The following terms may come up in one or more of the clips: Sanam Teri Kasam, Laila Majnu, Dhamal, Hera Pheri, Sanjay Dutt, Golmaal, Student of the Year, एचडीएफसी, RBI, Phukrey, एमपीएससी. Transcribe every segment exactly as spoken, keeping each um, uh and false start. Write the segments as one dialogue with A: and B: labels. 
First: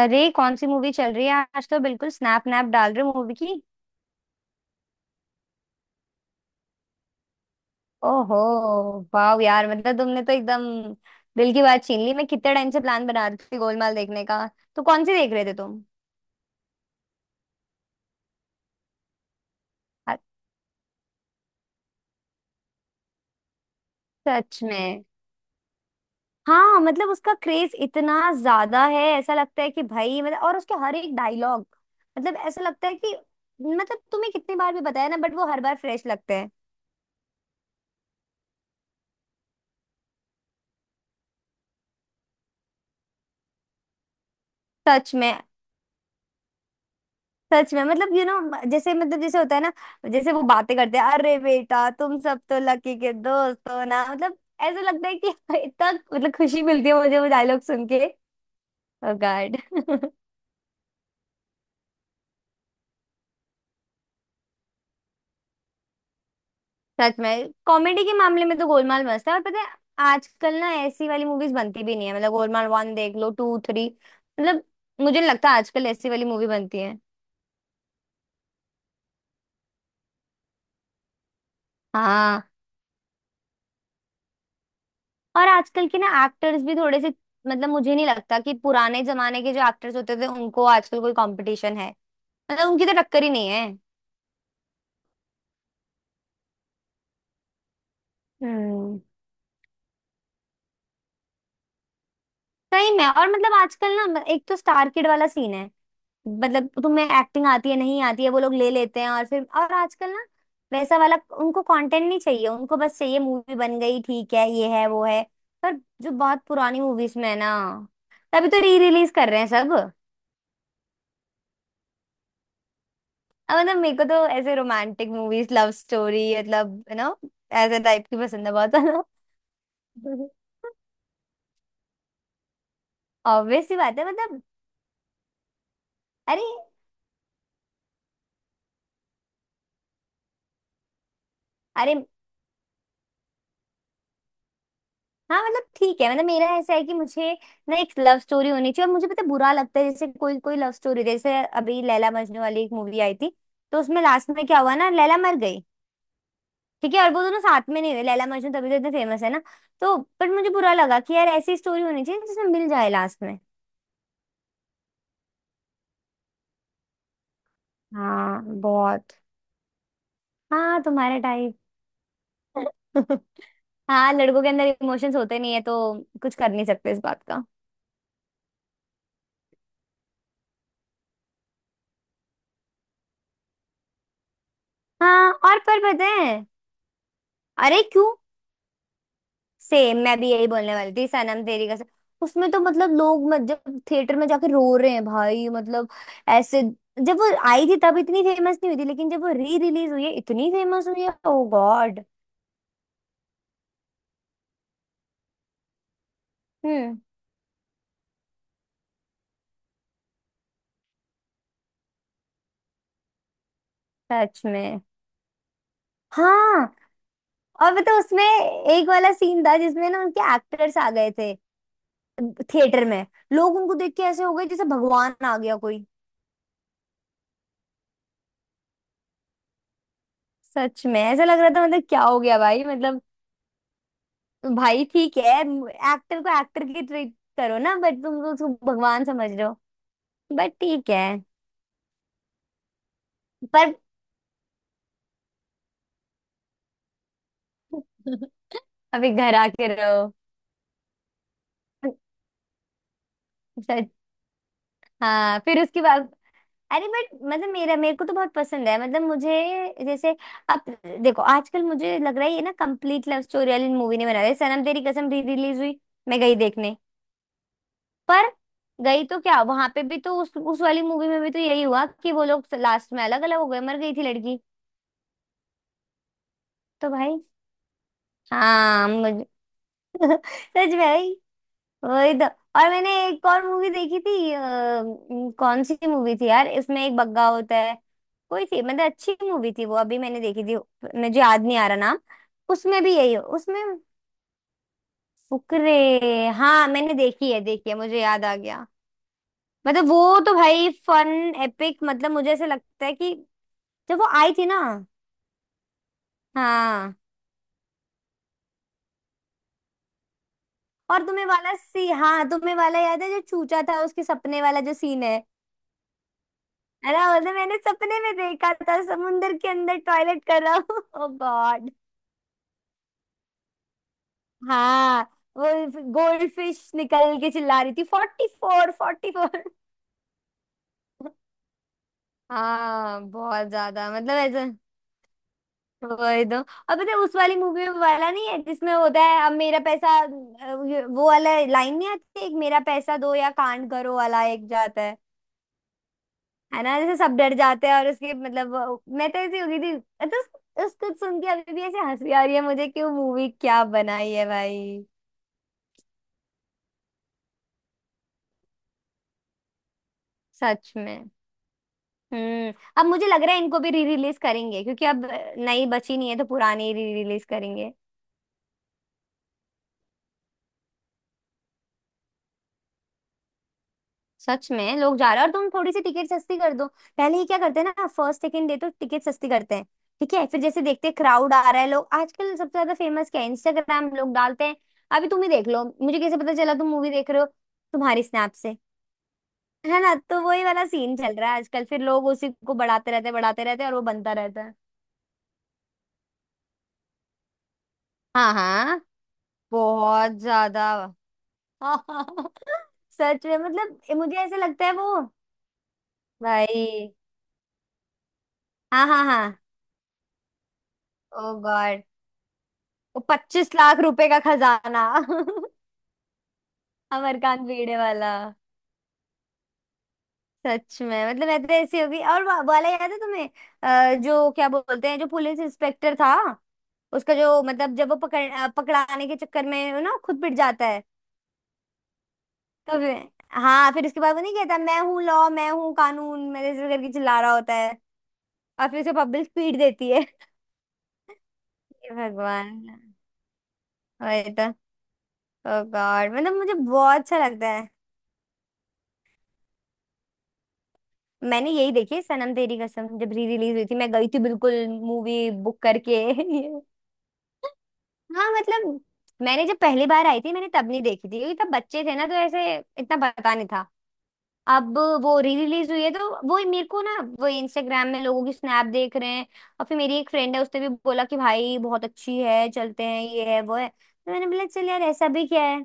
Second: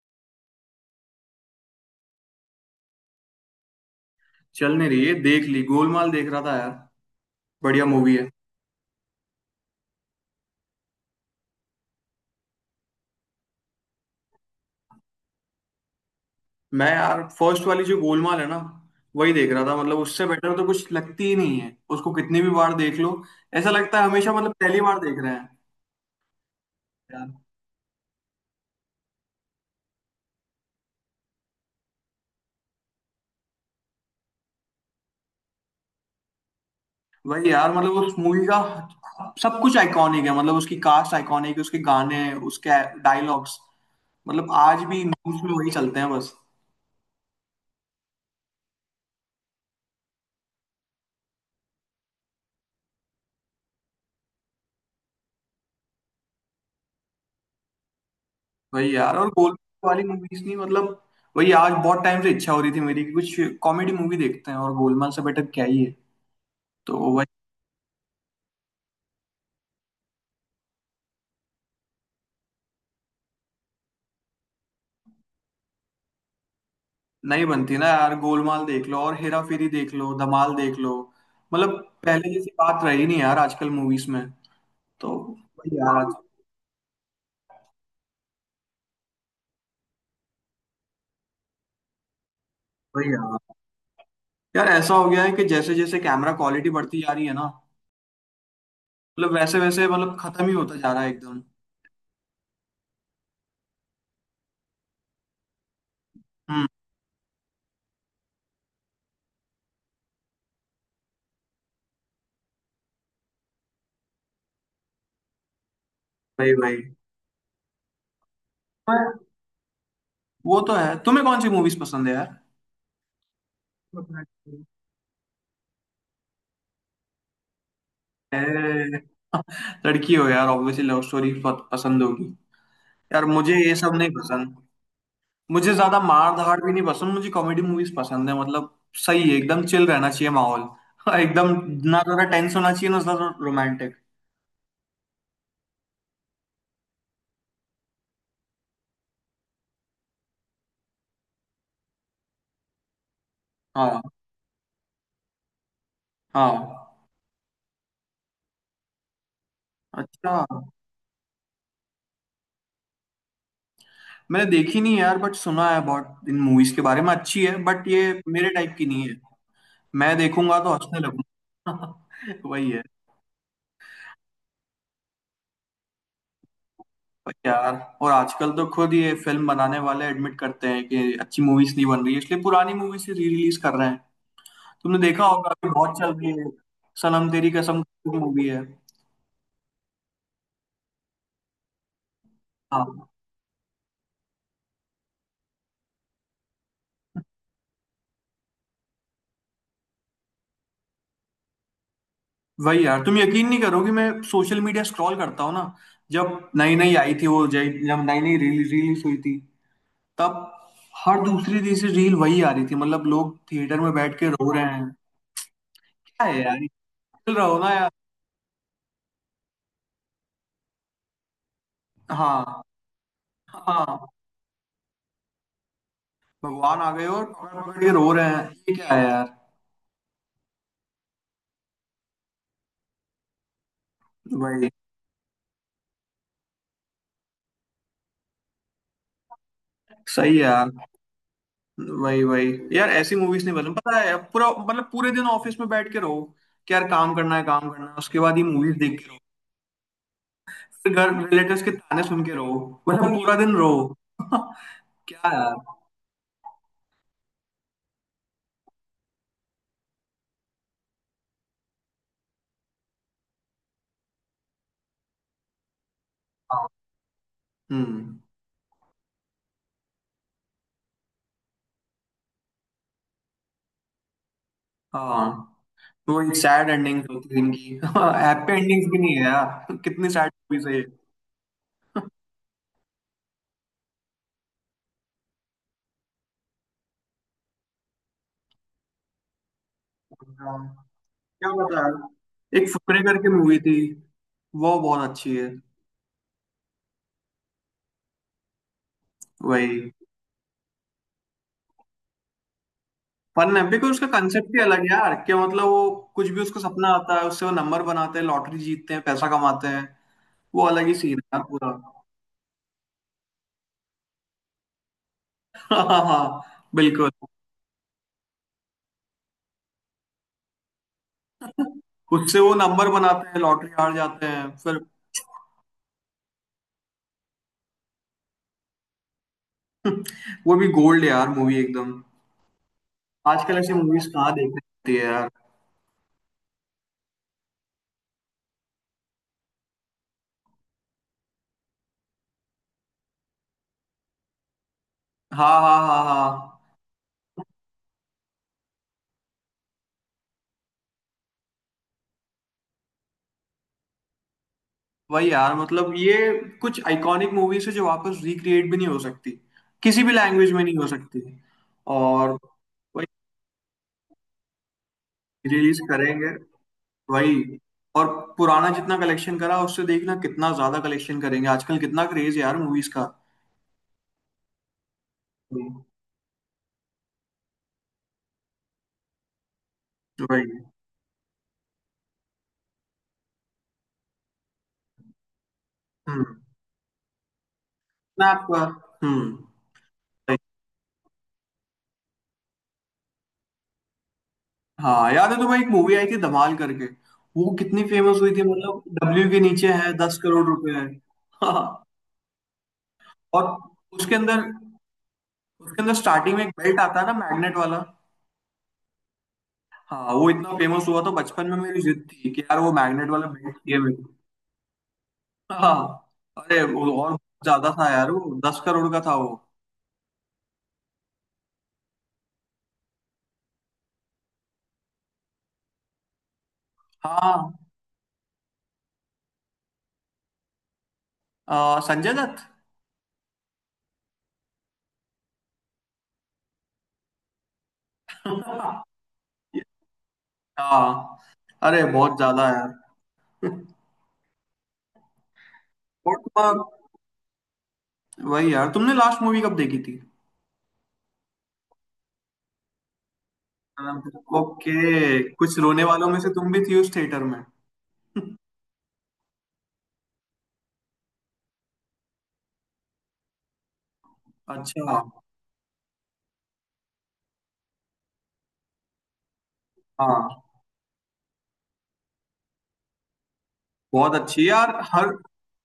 A: अरे कौन सी मूवी चल रही है? आज तो बिल्कुल स्नैप नैप डाल रहे हो मूवी की।
B: चल नहीं रही है, देख ली। गोलमाल देख रहा था यार, बढ़िया मूवी है।
A: ओहो, वाह यार! मतलब तुमने तो एकदम दिल की बात छीन ली। मैं कितने टाइम से प्लान बना रही थी गोलमाल देखने का। तो कौन सी देख रहे थे तुम?
B: मैं यार फर्स्ट वाली जो गोलमाल है ना, वही देख रहा था। मतलब
A: अ-
B: उससे बेटर तो कुछ लगती ही नहीं है, उसको कितनी भी बार देख लो, ऐसा लगता है हमेशा मतलब
A: सच
B: पहली बार
A: में?
B: देख रहे हैं
A: हाँ, मतलब
B: यार।
A: उसका क्रेज इतना ज्यादा है, ऐसा लगता है कि भाई, मतलब और उसके हर एक डायलॉग, मतलब ऐसा लगता है कि मतलब तुम्हें कितनी बार भी बताया ना, बट वो हर बार फ्रेश लगते हैं।
B: वही यार, मतलब उस मूवी का सब कुछ आइकॉनिक है। मतलब उसकी कास्ट आइकॉनिक है, उसके गाने, उसके डायलॉग्स, मतलब आज भी
A: सच में,
B: न्यूज में वही चलते हैं बस।
A: सच में। मतलब यू नो, जैसे मतलब जैसे होता है ना, जैसे वो बातें करते हैं, अरे बेटा तुम सब तो लकी के दोस्त हो ना, मतलब ऐसा लगता है कि इतना मतलब खुशी मिलती है मुझे वो डायलॉग सुन के।
B: वही
A: ओ
B: यार, और
A: गॉड!
B: गोलमाल वाली मूवीज नहीं, मतलब वही। आज बहुत टाइम से इच्छा हो रही थी मेरी कि कुछ कॉमेडी मूवी देखते हैं, और गोलमाल से बेटर क्या ही है, तो
A: सच
B: वही।
A: में कॉमेडी के मामले में तो गोलमाल मस्त है। और पता है, आजकल ना ऐसी वाली मूवीज बनती भी नहीं है। मतलब गोलमाल वन देख लो, टू, थ्री। मतलब मुझे नहीं लगता आजकल ऐसी वाली मूवी बनती है।
B: नहीं बनती ना यार। गोलमाल देख लो और हेरा फेरी देख लो, धमाल देख लो। मतलब पहले
A: हाँ,
B: जैसी बात रही नहीं यार आजकल मूवीज में, तो
A: और
B: वही
A: आजकल के
B: यार।
A: ना एक्टर्स भी थोड़े से, मतलब मुझे नहीं लगता कि पुराने जमाने के जो एक्टर्स होते थे उनको आजकल कोई कंपटीशन है। मतलब उनकी तो
B: वही
A: टक्कर ही नहीं
B: यार,
A: है।
B: यार ऐसा हो गया है कि जैसे जैसे कैमरा क्वालिटी बढ़ती जा रही है ना,
A: हम्म।
B: मतलब वैसे वैसे मतलब खत्म ही होता जा रहा है एकदम।
A: सही में। और मतलब आजकल ना म- एक तो स्टार किड वाला सीन है।
B: हम्म,
A: मतलब तुम्हें एक्टिंग आती है नहीं आती है, वो लोग ले लेते हैं। और फिर और आजकल ना वैसा वाला, उनको कंटेंट नहीं चाहिए। उनको बस चाहिए मूवी बन गई, ठीक है, ये है वो है। पर जो बहुत
B: वही
A: पुरानी
B: वही।
A: मूवीज में है ना, तभी तो री रिलीज
B: पर
A: कर रहे हैं सब।
B: वो तो है, तुम्हें कौन सी मूवीज पसंद है यार?
A: अब मतलब मेरे को तो ऐसे रोमांटिक मूवीज, लव स्टोरी, मतलब यू नो, ऐसे टाइप की पसंद है बहुत। है
B: ए,
A: ना?
B: लड़की हो यार, ऑब्वियसली लव स्टोरी पसंद होगी। यार मुझे
A: ऑब्वियस
B: ये
A: सी
B: सब
A: बात है
B: नहीं
A: मतलब
B: पसंद। मुझे ज्यादा मार
A: अरे,
B: धाड़ भी नहीं पसंद, मुझे कॉमेडी मूवीज पसंद है मतलब। सही है, एकदम चिल रहना चाहिए माहौल। एकदम
A: अरे,
B: ना ज्यादा टेंस होना चाहिए ना ज्यादा रोमांटिक।
A: हाँ मतलब ठीक है मतलब मेरा ऐसा है कि मुझे ना एक लव स्टोरी होनी चाहिए। और मुझे पता है, बुरा लगता है जैसे कोई कोई लव स्टोरी, जैसे अभी लैला मजनू वाली एक मूवी आई थी, तो
B: हाँ।
A: उसमें लास्ट में क्या हुआ ना, लैला मर गई।
B: हाँ।
A: ठीक है, और वो दोनों साथ में नहीं हुए। लैला मजनू तभी तो इतने फेमस है ना। तो पर
B: अच्छा,
A: मुझे बुरा लगा कि यार ऐसी स्टोरी होनी चाहिए जिसमें मिल जाए लास्ट में।
B: मैंने देखी नहीं है यार, बट सुना है बहुत इन मूवीज के बारे में, अच्छी है बट ये
A: हाँ,
B: मेरे टाइप की
A: बहुत।
B: नहीं है। मैं देखूंगा तो
A: हाँ,
B: हंसने
A: तुम्हारे टाइप।
B: लगूंगा। वही है।
A: हाँ, लड़कों के अंदर इमोशंस होते नहीं है, तो कुछ कर नहीं सकते इस बात
B: पर
A: का।
B: यार, और आजकल तो खुद ये फिल्म बनाने वाले एडमिट करते हैं कि अच्छी मूवीज नहीं बन रही है, इसलिए पुरानी मूवीज ही री रिलीज कर रहे हैं। तुमने देखा
A: हाँ,
B: होगा,
A: और
B: अभी
A: पर
B: बहुत
A: पता
B: चल
A: है,
B: रही है सनम तेरी
A: अरे
B: कसम
A: क्यों?
B: मूवी है।
A: सेम, मैं भी यही बोलने वाली थी, सनम तेरी कसम। उसमें तो मतलब
B: हाँ,
A: लोग मत, जब थिएटर में जाके रो रहे हैं भाई मतलब ऐसे, जब वो आई थी तब इतनी फेमस नहीं हुई थी, लेकिन जब वो री रिलीज हुई है इतनी फेमस हुई है। Oh God!
B: वही यार। तुम यकीन नहीं करोगे, मैं सोशल मीडिया स्क्रॉल करता हूँ ना, जब नई नई
A: हम्म।
B: आई थी वो, जय जब नई नई रिलीज रिलीज हुई थी, तब हर दूसरी तीसरी रील वही आ रही थी। मतलब लोग थिएटर में बैठ के
A: सच
B: रो रहे
A: में।
B: हैं। क्या है यार,
A: हाँ
B: खेल रहो ना
A: और
B: यार।
A: मतलब उसमें एक वाला सीन था जिसमें ना उनके एक्टर्स आ गए थे
B: हाँ।
A: थिएटर में। लोग उनको देख के
B: हाँ,
A: ऐसे हो गए जैसे भगवान आ गया कोई।
B: भगवान आ गए और पकड़ पकड़ के रो रहे हैं। ये क्या है यार।
A: सच में ऐसा लग रहा था मतलब क्या हो गया भाई मतलब
B: वही,
A: भाई ठीक है, एक्टर को एक्टर की ट्रीट करो ना, बट तुम तो उसको भगवान समझ रहे हो।
B: सही है
A: बट
B: यार।
A: ठीक है।
B: वही वही यार, ऐसी मूवीज नहीं
A: पर
B: पसंद। पता है, पूरा मतलब पूरे दिन ऑफिस में बैठ के रहो कि यार काम करना है काम करना है, उसके बाद ये मूवीज देख के
A: अभी
B: रहो,
A: घर आके रहो।
B: फिर घर रिलेटिव्स के ताने सुन के रहो, मतलब पूरा दिन
A: सच।
B: रहो। क्या
A: हाँ,
B: यार।
A: फिर उसके बाद अरे बट मतलब मेरा मेरे को तो बहुत पसंद है मतलब मुझे, जैसे, अब देखो, आजकल मुझे लग रहा है ये ना कंप्लीट लव स्टोरी वाली मूवी नहीं बना रहे। सनम तेरी कसम री रिलीज हुई, मैं गई
B: हाँ।
A: देखने।
B: हम्म।
A: पर गई तो क्या, वहां पे भी तो उस उस वाली मूवी में भी तो यही हुआ कि वो लोग लास्ट में अलग अलग हो गए, मर गई थी लड़की।
B: हाँ, वो एक सैड
A: तो
B: एंडिंग
A: भाई,
B: होती है इनकी। हैप्पी एंडिंग्स
A: हाँ
B: भी नहीं है
A: मुझे
B: यार, कितनी सैड मूवीज है
A: सच में
B: ये।
A: भाई, वही तो। और मैंने एक और मूवी देखी थी, अ, म, कौन सी मूवी थी यार, इसमें एक बग्गा होता है, कोई थी मतलब अच्छी मूवी थी वो, अभी मैंने देखी थी, मुझे याद
B: क्या
A: नहीं आ रहा
B: पता
A: नाम।
B: यार। एक
A: उसमें भी
B: फुकरे
A: यही हो
B: करके मूवी
A: उसमें।
B: थी, वो बहुत अच्छी है।
A: फुकरे! हाँ मैंने देखी है, देखी है, मुझे याद आ गया। मतलब
B: वही,
A: वो तो भाई फन, एपिक! मतलब मुझे ऐसा लगता है कि
B: फन है बिकॉज
A: जब
B: उसका
A: वो आई थी
B: कंसेप्ट
A: ना।
B: ही अलग है यार। क्या मतलब वो, कुछ भी उसको सपना
A: हाँ,
B: आता है, उससे वो नंबर बनाते हैं, लॉटरी जीतते हैं, पैसा कमाते हैं। वो अलग ही
A: और
B: सीन
A: तुम्हें
B: है यार
A: वाला
B: पूरा।
A: सी हाँ, तुम्हें वाला याद है जो चूचा था, उसके सपने वाला जो सीन है,
B: हाँ हाँ हाँ,
A: अरे
B: बिल्कुल।
A: बोलते मैंने सपने में देखा था समुंदर के अंदर टॉयलेट कर रहा हूँ। ओ गॉड!
B: उससे वो नंबर बनाते हैं, लॉटरी हार जाते हैं फिर।
A: हाँ वो गोल्ड फिश निकल के चिल्ला रही थी, फोर्टी फोर फोर्टी फोर।
B: वो भी गोल्ड यार, मूवी एकदम।
A: हाँ बहुत
B: आजकल ऐसी
A: ज्यादा,
B: मूवीज
A: मतलब
B: कहाँ
A: ऐसा।
B: देखने मिलती है यार।
A: वही तो। अब पता है उस वाली मूवी में वाला नहीं है जिसमें होता है, अब मेरा पैसा, अ, ये- वो वाला लाइन नहीं आती एक, मेरा पैसा दो या कांड करो वाला एक जाता है
B: हाँ हाँ हाँ हाँ।
A: है ना, जैसे सब डर जाते हैं। और उसकी मतलब वो- मैं तो ऐसी हो गई थी। तो उस- उसको सुन के अभी भी ऐसे हंसी आ रही है मुझे कि वो मूवी क्या बनाई है भाई।
B: वही यार, मतलब ये कुछ आइकॉनिक मूवीज है जो वापस रिक्रिएट भी नहीं हो सकती, किसी भी लैंग्वेज में
A: सच
B: नहीं हो
A: में।
B: सकती। और
A: हम्म। अब
B: वही,
A: मुझे लग रहा है इनको भी री रिलीज करेंगे, क्योंकि अब नई
B: रिलीज
A: बची नहीं है, तो
B: करेंगे।
A: पुरानी री रिलीज
B: वही,
A: करेंगे।
B: और पुराना जितना कलेक्शन करा, उससे देखना कितना ज्यादा कलेक्शन करेंगे। आजकल कितना क्रेज है यार मूवीज का।
A: सच में लोग जा रहे हैं, और तुम थोड़ी सी
B: हम्म,
A: टिकट सस्ती कर दो। पहले ये क्या करते हैं ना, फर्स्ट सेकंड डे तो टिकट सस्ती करते हैं। ठीक है, फिर
B: वही।
A: जैसे देखते हैं क्राउड आ रहा है, लोग आजकल सबसे ज्यादा फेमस क्या है, इंस्टाग्राम लोग डालते हैं। अभी तुम ही देख लो, मुझे कैसे
B: हम्म,
A: पता चला तुम मूवी देख रहे हो, तुम्हारी
B: मैं
A: स्नैप से।
B: आपका। हम्म,
A: है ना, तो
B: वही।
A: वही वाला सीन चल रहा है आजकल। फिर लोग उसी को बढ़ाते रहते हैं, बढ़ाते रहते हैं, और वो बनता रहता है।
B: हाँ याद है तुम्हें, एक मूवी आई थी धमाल करके, वो कितनी फेमस हुई
A: हाँ
B: थी।
A: हाँ,
B: मतलब डब्ल्यू के नीचे है दस
A: बहुत
B: करोड़
A: ज्यादा।
B: रुपए है। हाँ,
A: सच में
B: और
A: मतलब ए,
B: उसके
A: मुझे ऐसे
B: अंदर,
A: लगता है वो,
B: उसके अंदर स्टार्टिंग में एक बेल्ट
A: भाई
B: आता है ना, मैग्नेट वाला।
A: हाँ हाँ हाँ।
B: हाँ, वो इतना फेमस हुआ तो
A: ओ
B: बचपन में मेरी
A: गॉड,
B: जिद थी कि यार वो
A: वो
B: मैग्नेट वाला
A: पच्चीस
B: बेल्ट चाहिए
A: लाख
B: मेरे को।
A: रुपए का खजाना।
B: हाँ, अरे वो और बहुत
A: अमरकांत
B: ज्यादा
A: भिड़े
B: था यार,
A: वाला!
B: वो दस करोड़ का था वो।
A: सच में मतलब मैं तो ऐसी होगी। और वा- वाला याद है तुम्हें, अ, जो क्या बोलते हैं जो पुलिस इंस्पेक्टर था, उसका जो
B: हाँ,
A: मतलब जब वो पकड़ अ, पकड़ाने के चक्कर में ना खुद पिट जाता है,
B: अ, संजय दत्त।
A: तो फिर- हाँ, फिर उसके बाद वो नहीं कहता, मैं हूँ लॉ, मैं हूँ कानून, मेरे से करके चिल्ला रहा होता है, और फिर उसे पब्लिक पीट देती है।
B: हाँ, अरे
A: हे
B: बहुत ज्यादा यार।
A: भगवान! वही तो। ओ गॉड
B: और
A: मतलब मुझे
B: तुम्हारा,
A: बहुत अच्छा लगता है।
B: वही यार, तुमने लास्ट मूवी कब देखी थी?
A: मैंने यही देखी, सनम तेरी कसम, जब री रिलीज हुई थी, मैं गई थी बिल्कुल
B: ओके,
A: मूवी
B: कुछ
A: बुक
B: रोने
A: करके।
B: वालों में से तुम भी थी उस थिएटर में।
A: हाँ मतलब मैंने जब पहली बार आई थी, मैंने तब नहीं देखी थी, क्योंकि तब बच्चे थे ना, तो ऐसे इतना पता नहीं था। अब
B: अच्छा।
A: वो री रिलीज हुई है तो वो मेरे को ना, वो इंस्टाग्राम में लोगों की स्नैप देख रहे हैं, और फिर मेरी एक
B: हाँ
A: फ्रेंड है, उसने भी बोला कि भाई बहुत अच्छी है, चलते हैं ये है वो है, तो
B: बहुत
A: मैंने बोला
B: अच्छी
A: चल
B: यार।
A: यार ऐसा
B: हर
A: भी क्या है।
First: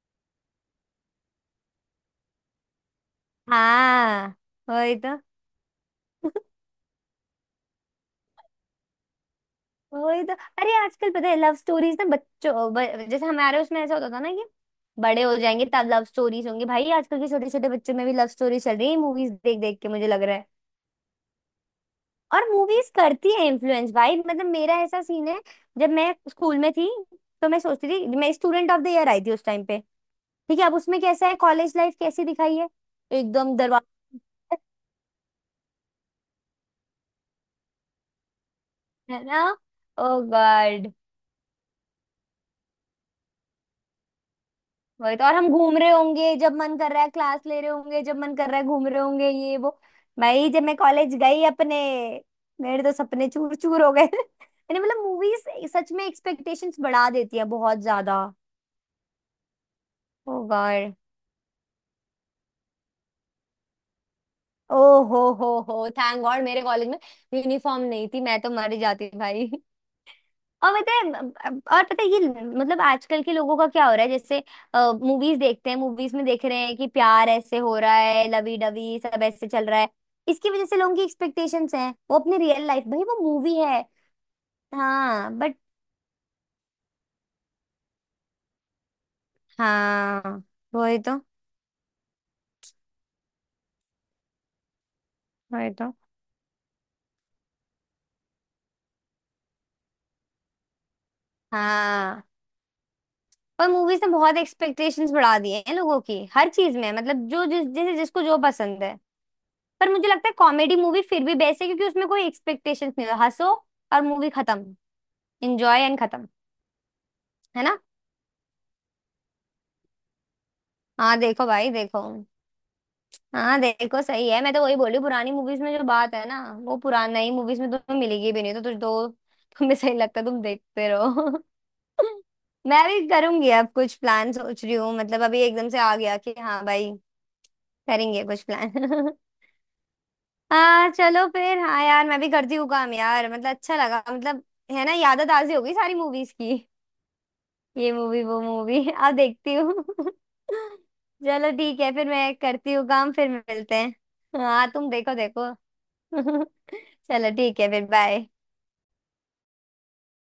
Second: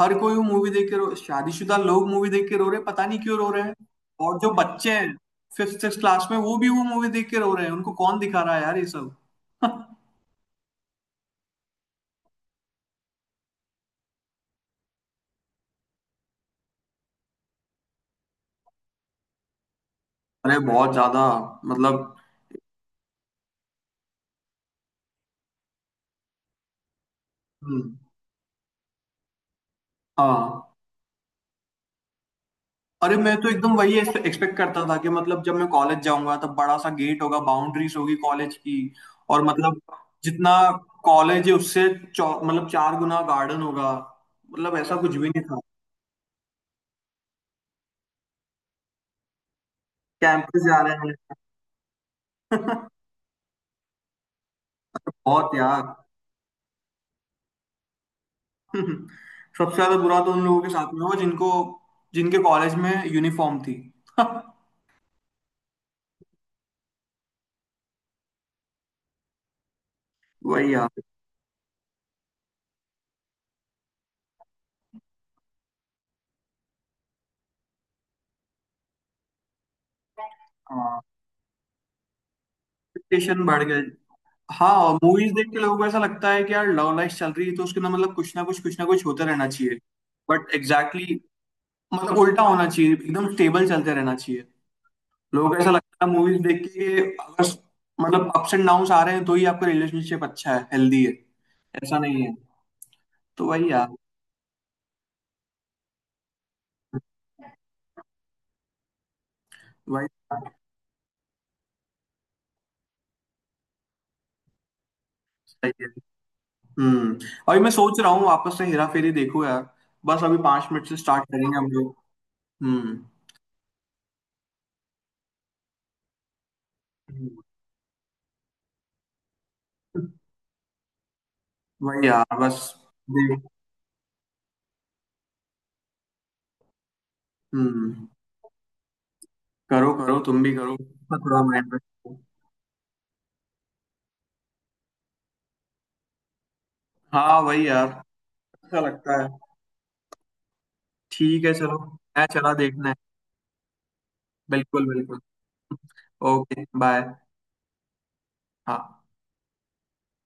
B: हर कोई मूवी देख के रो, शादीशुदा लोग मूवी देख के रो रहे हैं, पता नहीं क्यों रो रहे हैं।
A: हाँ,
B: और जो बच्चे
A: वही
B: हैं,
A: तो।
B: फिफ्थ सिक्स क्लास में, वो भी वो मूवी देख के रो रहे हैं, उनको कौन दिखा रहा है यार ये सब। अरे
A: वही तो। अरे आजकल पता है, लव स्टोरीज ना बच्चों, ब- जैसे हमारे उसमें ऐसा होता था ना कि बड़े हो जाएंगे तब लव स्टोरीज होंगी। भाई आजकल के छोटे छोटे बच्चों में भी लव स्टोरी चल रही है, मूवीज देख देख के, मुझे लग रहा है।
B: बहुत ज्यादा मतलब।
A: और मूवीज करती है इन्फ्लुएंस भाई। मतलब मेरा ऐसा सीन है, जब मैं स्कूल में थी, तो मैं सोचती
B: हम्म,
A: थी, मैं, स्टूडेंट ऑफ द ईयर आई थी उस टाइम पे। ठीक
B: हाँ।
A: है, अब उसमें कैसा है कॉलेज लाइफ कैसी दिखाई है।
B: अरे मैं तो
A: एकदम
B: एकदम वही
A: दरवाजा,
B: एक्सपेक्ट करता था कि मतलब जब मैं कॉलेज जाऊंगा, तब बड़ा सा गेट होगा, बाउंड्रीज होगी कॉलेज की,
A: है ना।
B: और मतलब
A: ओ
B: जितना
A: गॉड!
B: कॉलेज है, उससे चौ, मतलब चार गुना गार्डन होगा। मतलब ऐसा कुछ
A: वही तो,
B: भी
A: और
B: नहीं
A: हम
B: था,
A: घूम रहे होंगे जब मन कर रहा है, क्लास ले रहे होंगे जब मन कर रहा है, घूम रहे होंगे ये वो। भाई
B: कैंपस
A: जब मैं
B: जा रहे
A: कॉलेज
B: हैं।
A: गई अपने, मेरे तो सपने चूर चूर हो गए। मैंने मतलब मूवीज,
B: बहुत यार।
A: सच में एक्सपेक्टेशंस बढ़ा देती है बहुत ज्यादा।
B: सबसे ज्यादा बुरा तो
A: ओ
B: उन लोगों के साथ
A: गॉड!
B: में हुआ, जिनको, जिनके कॉलेज में यूनिफॉर्म थी।
A: ओ हो हो हो थैंक गॉड मेरे कॉलेज में यूनिफॉर्म नहीं थी, मैं तो मर ही जाती भाई।
B: वही
A: और
B: यार।
A: पता है, और पता है ये मतलब आजकल के लोगों का क्या हो रहा है, जैसे मूवीज देखते हैं, मूवीज में देख रहे हैं कि प्यार ऐसे हो रहा है, लवी डवी सब ऐसे चल रहा है, इसकी वजह से लोगों
B: हाँ,
A: की एक्सपेक्टेशंस हैं, वो अपनी रियल लाइफ, भाई वो
B: expectation
A: मूवी
B: बढ़
A: है।
B: गए। हाँ,
A: हाँ
B: मूवीज देख
A: बट,
B: के लोगों को ऐसा लगता है कि यार लव लाइफ चल रही है तो उसके अंदर मतलब कुछ ना कुछ कुछ ना कुछ होता रहना चाहिए।
A: हाँ,
B: बट
A: वही
B: एग्जैक्टली
A: तो,
B: exactly, मतलब उल्टा होना चाहिए, एकदम स्टेबल चलते रहना चाहिए। लोगों को
A: वही
B: ऐसा
A: तो।
B: लगता है मूवीज देख के अगर मतलब अप्स एंड डाउन्स आ रहे हैं तो ही आपका रिलेशनशिप अच्छा है, हेल्दी है। ऐसा नहीं
A: हाँ
B: है। तो
A: पर
B: वही यार,
A: मूवीज ने बहुत एक्सपेक्टेशंस बढ़ा दिए हैं लोगों की, हर चीज में मतलब जो जिस जैसे जिसको जो पसंद है। पर
B: वही।
A: मुझे लगता है कॉमेडी मूवी फिर भी बेस्ट है, क्योंकि उसमें कोई एक्सपेक्टेशंस नहीं होता, हंसो और मूवी खत्म, एंजॉय
B: सही है।
A: एंड खत्म।
B: हम्म, अभी
A: है
B: मैं
A: ना?
B: सोच रहा हूँ वापस से हेरा फेरी देखो यार, बस अभी पांच मिनट से
A: हाँ
B: स्टार्ट
A: देखो
B: करेंगे
A: भाई,
B: हम लोग।
A: देखो।
B: हम्म,
A: हाँ देखो सही है, मैं तो वही बोली, पुरानी मूवीज में जो बात है ना, वो पुरानी नई मूवीज में तुम्हें मिलेगी भी नहीं, तो तुझ दो, तुम्हें सही लगता है, तुम देखते रहो।
B: वही यार बस।
A: मैं भी
B: देख।
A: करूंगी अब, कुछ प्लान सोच रही हूँ, मतलब अभी एकदम से आ गया कि हाँ भाई
B: हम्म।
A: करेंगे कुछ प्लान।
B: करो करो, तुम भी करो
A: हाँ
B: अपना
A: चलो
B: थोड़ा
A: फिर,
B: माइंड।
A: हाँ यार, मैं भी करती हूँ काम यार। मतलब अच्छा लगा मतलब है ना, यादें ताज़ी हो गई सारी मूवीज की,
B: हाँ वही यार,
A: ये मूवी वो
B: अच्छा
A: मूवी। अब
B: लगता है।
A: देखती हूँ।
B: ठीक
A: चलो
B: है चलो,
A: ठीक है फिर,
B: मैं
A: मैं
B: चला,
A: करती हूँ
B: देखना है।
A: काम, फिर मिलते हैं। हाँ
B: बिल्कुल
A: तुम देखो,
B: बिल्कुल।
A: देखो।
B: Okay bye.
A: चलो ठीक है फिर, बाय।
B: हाँ।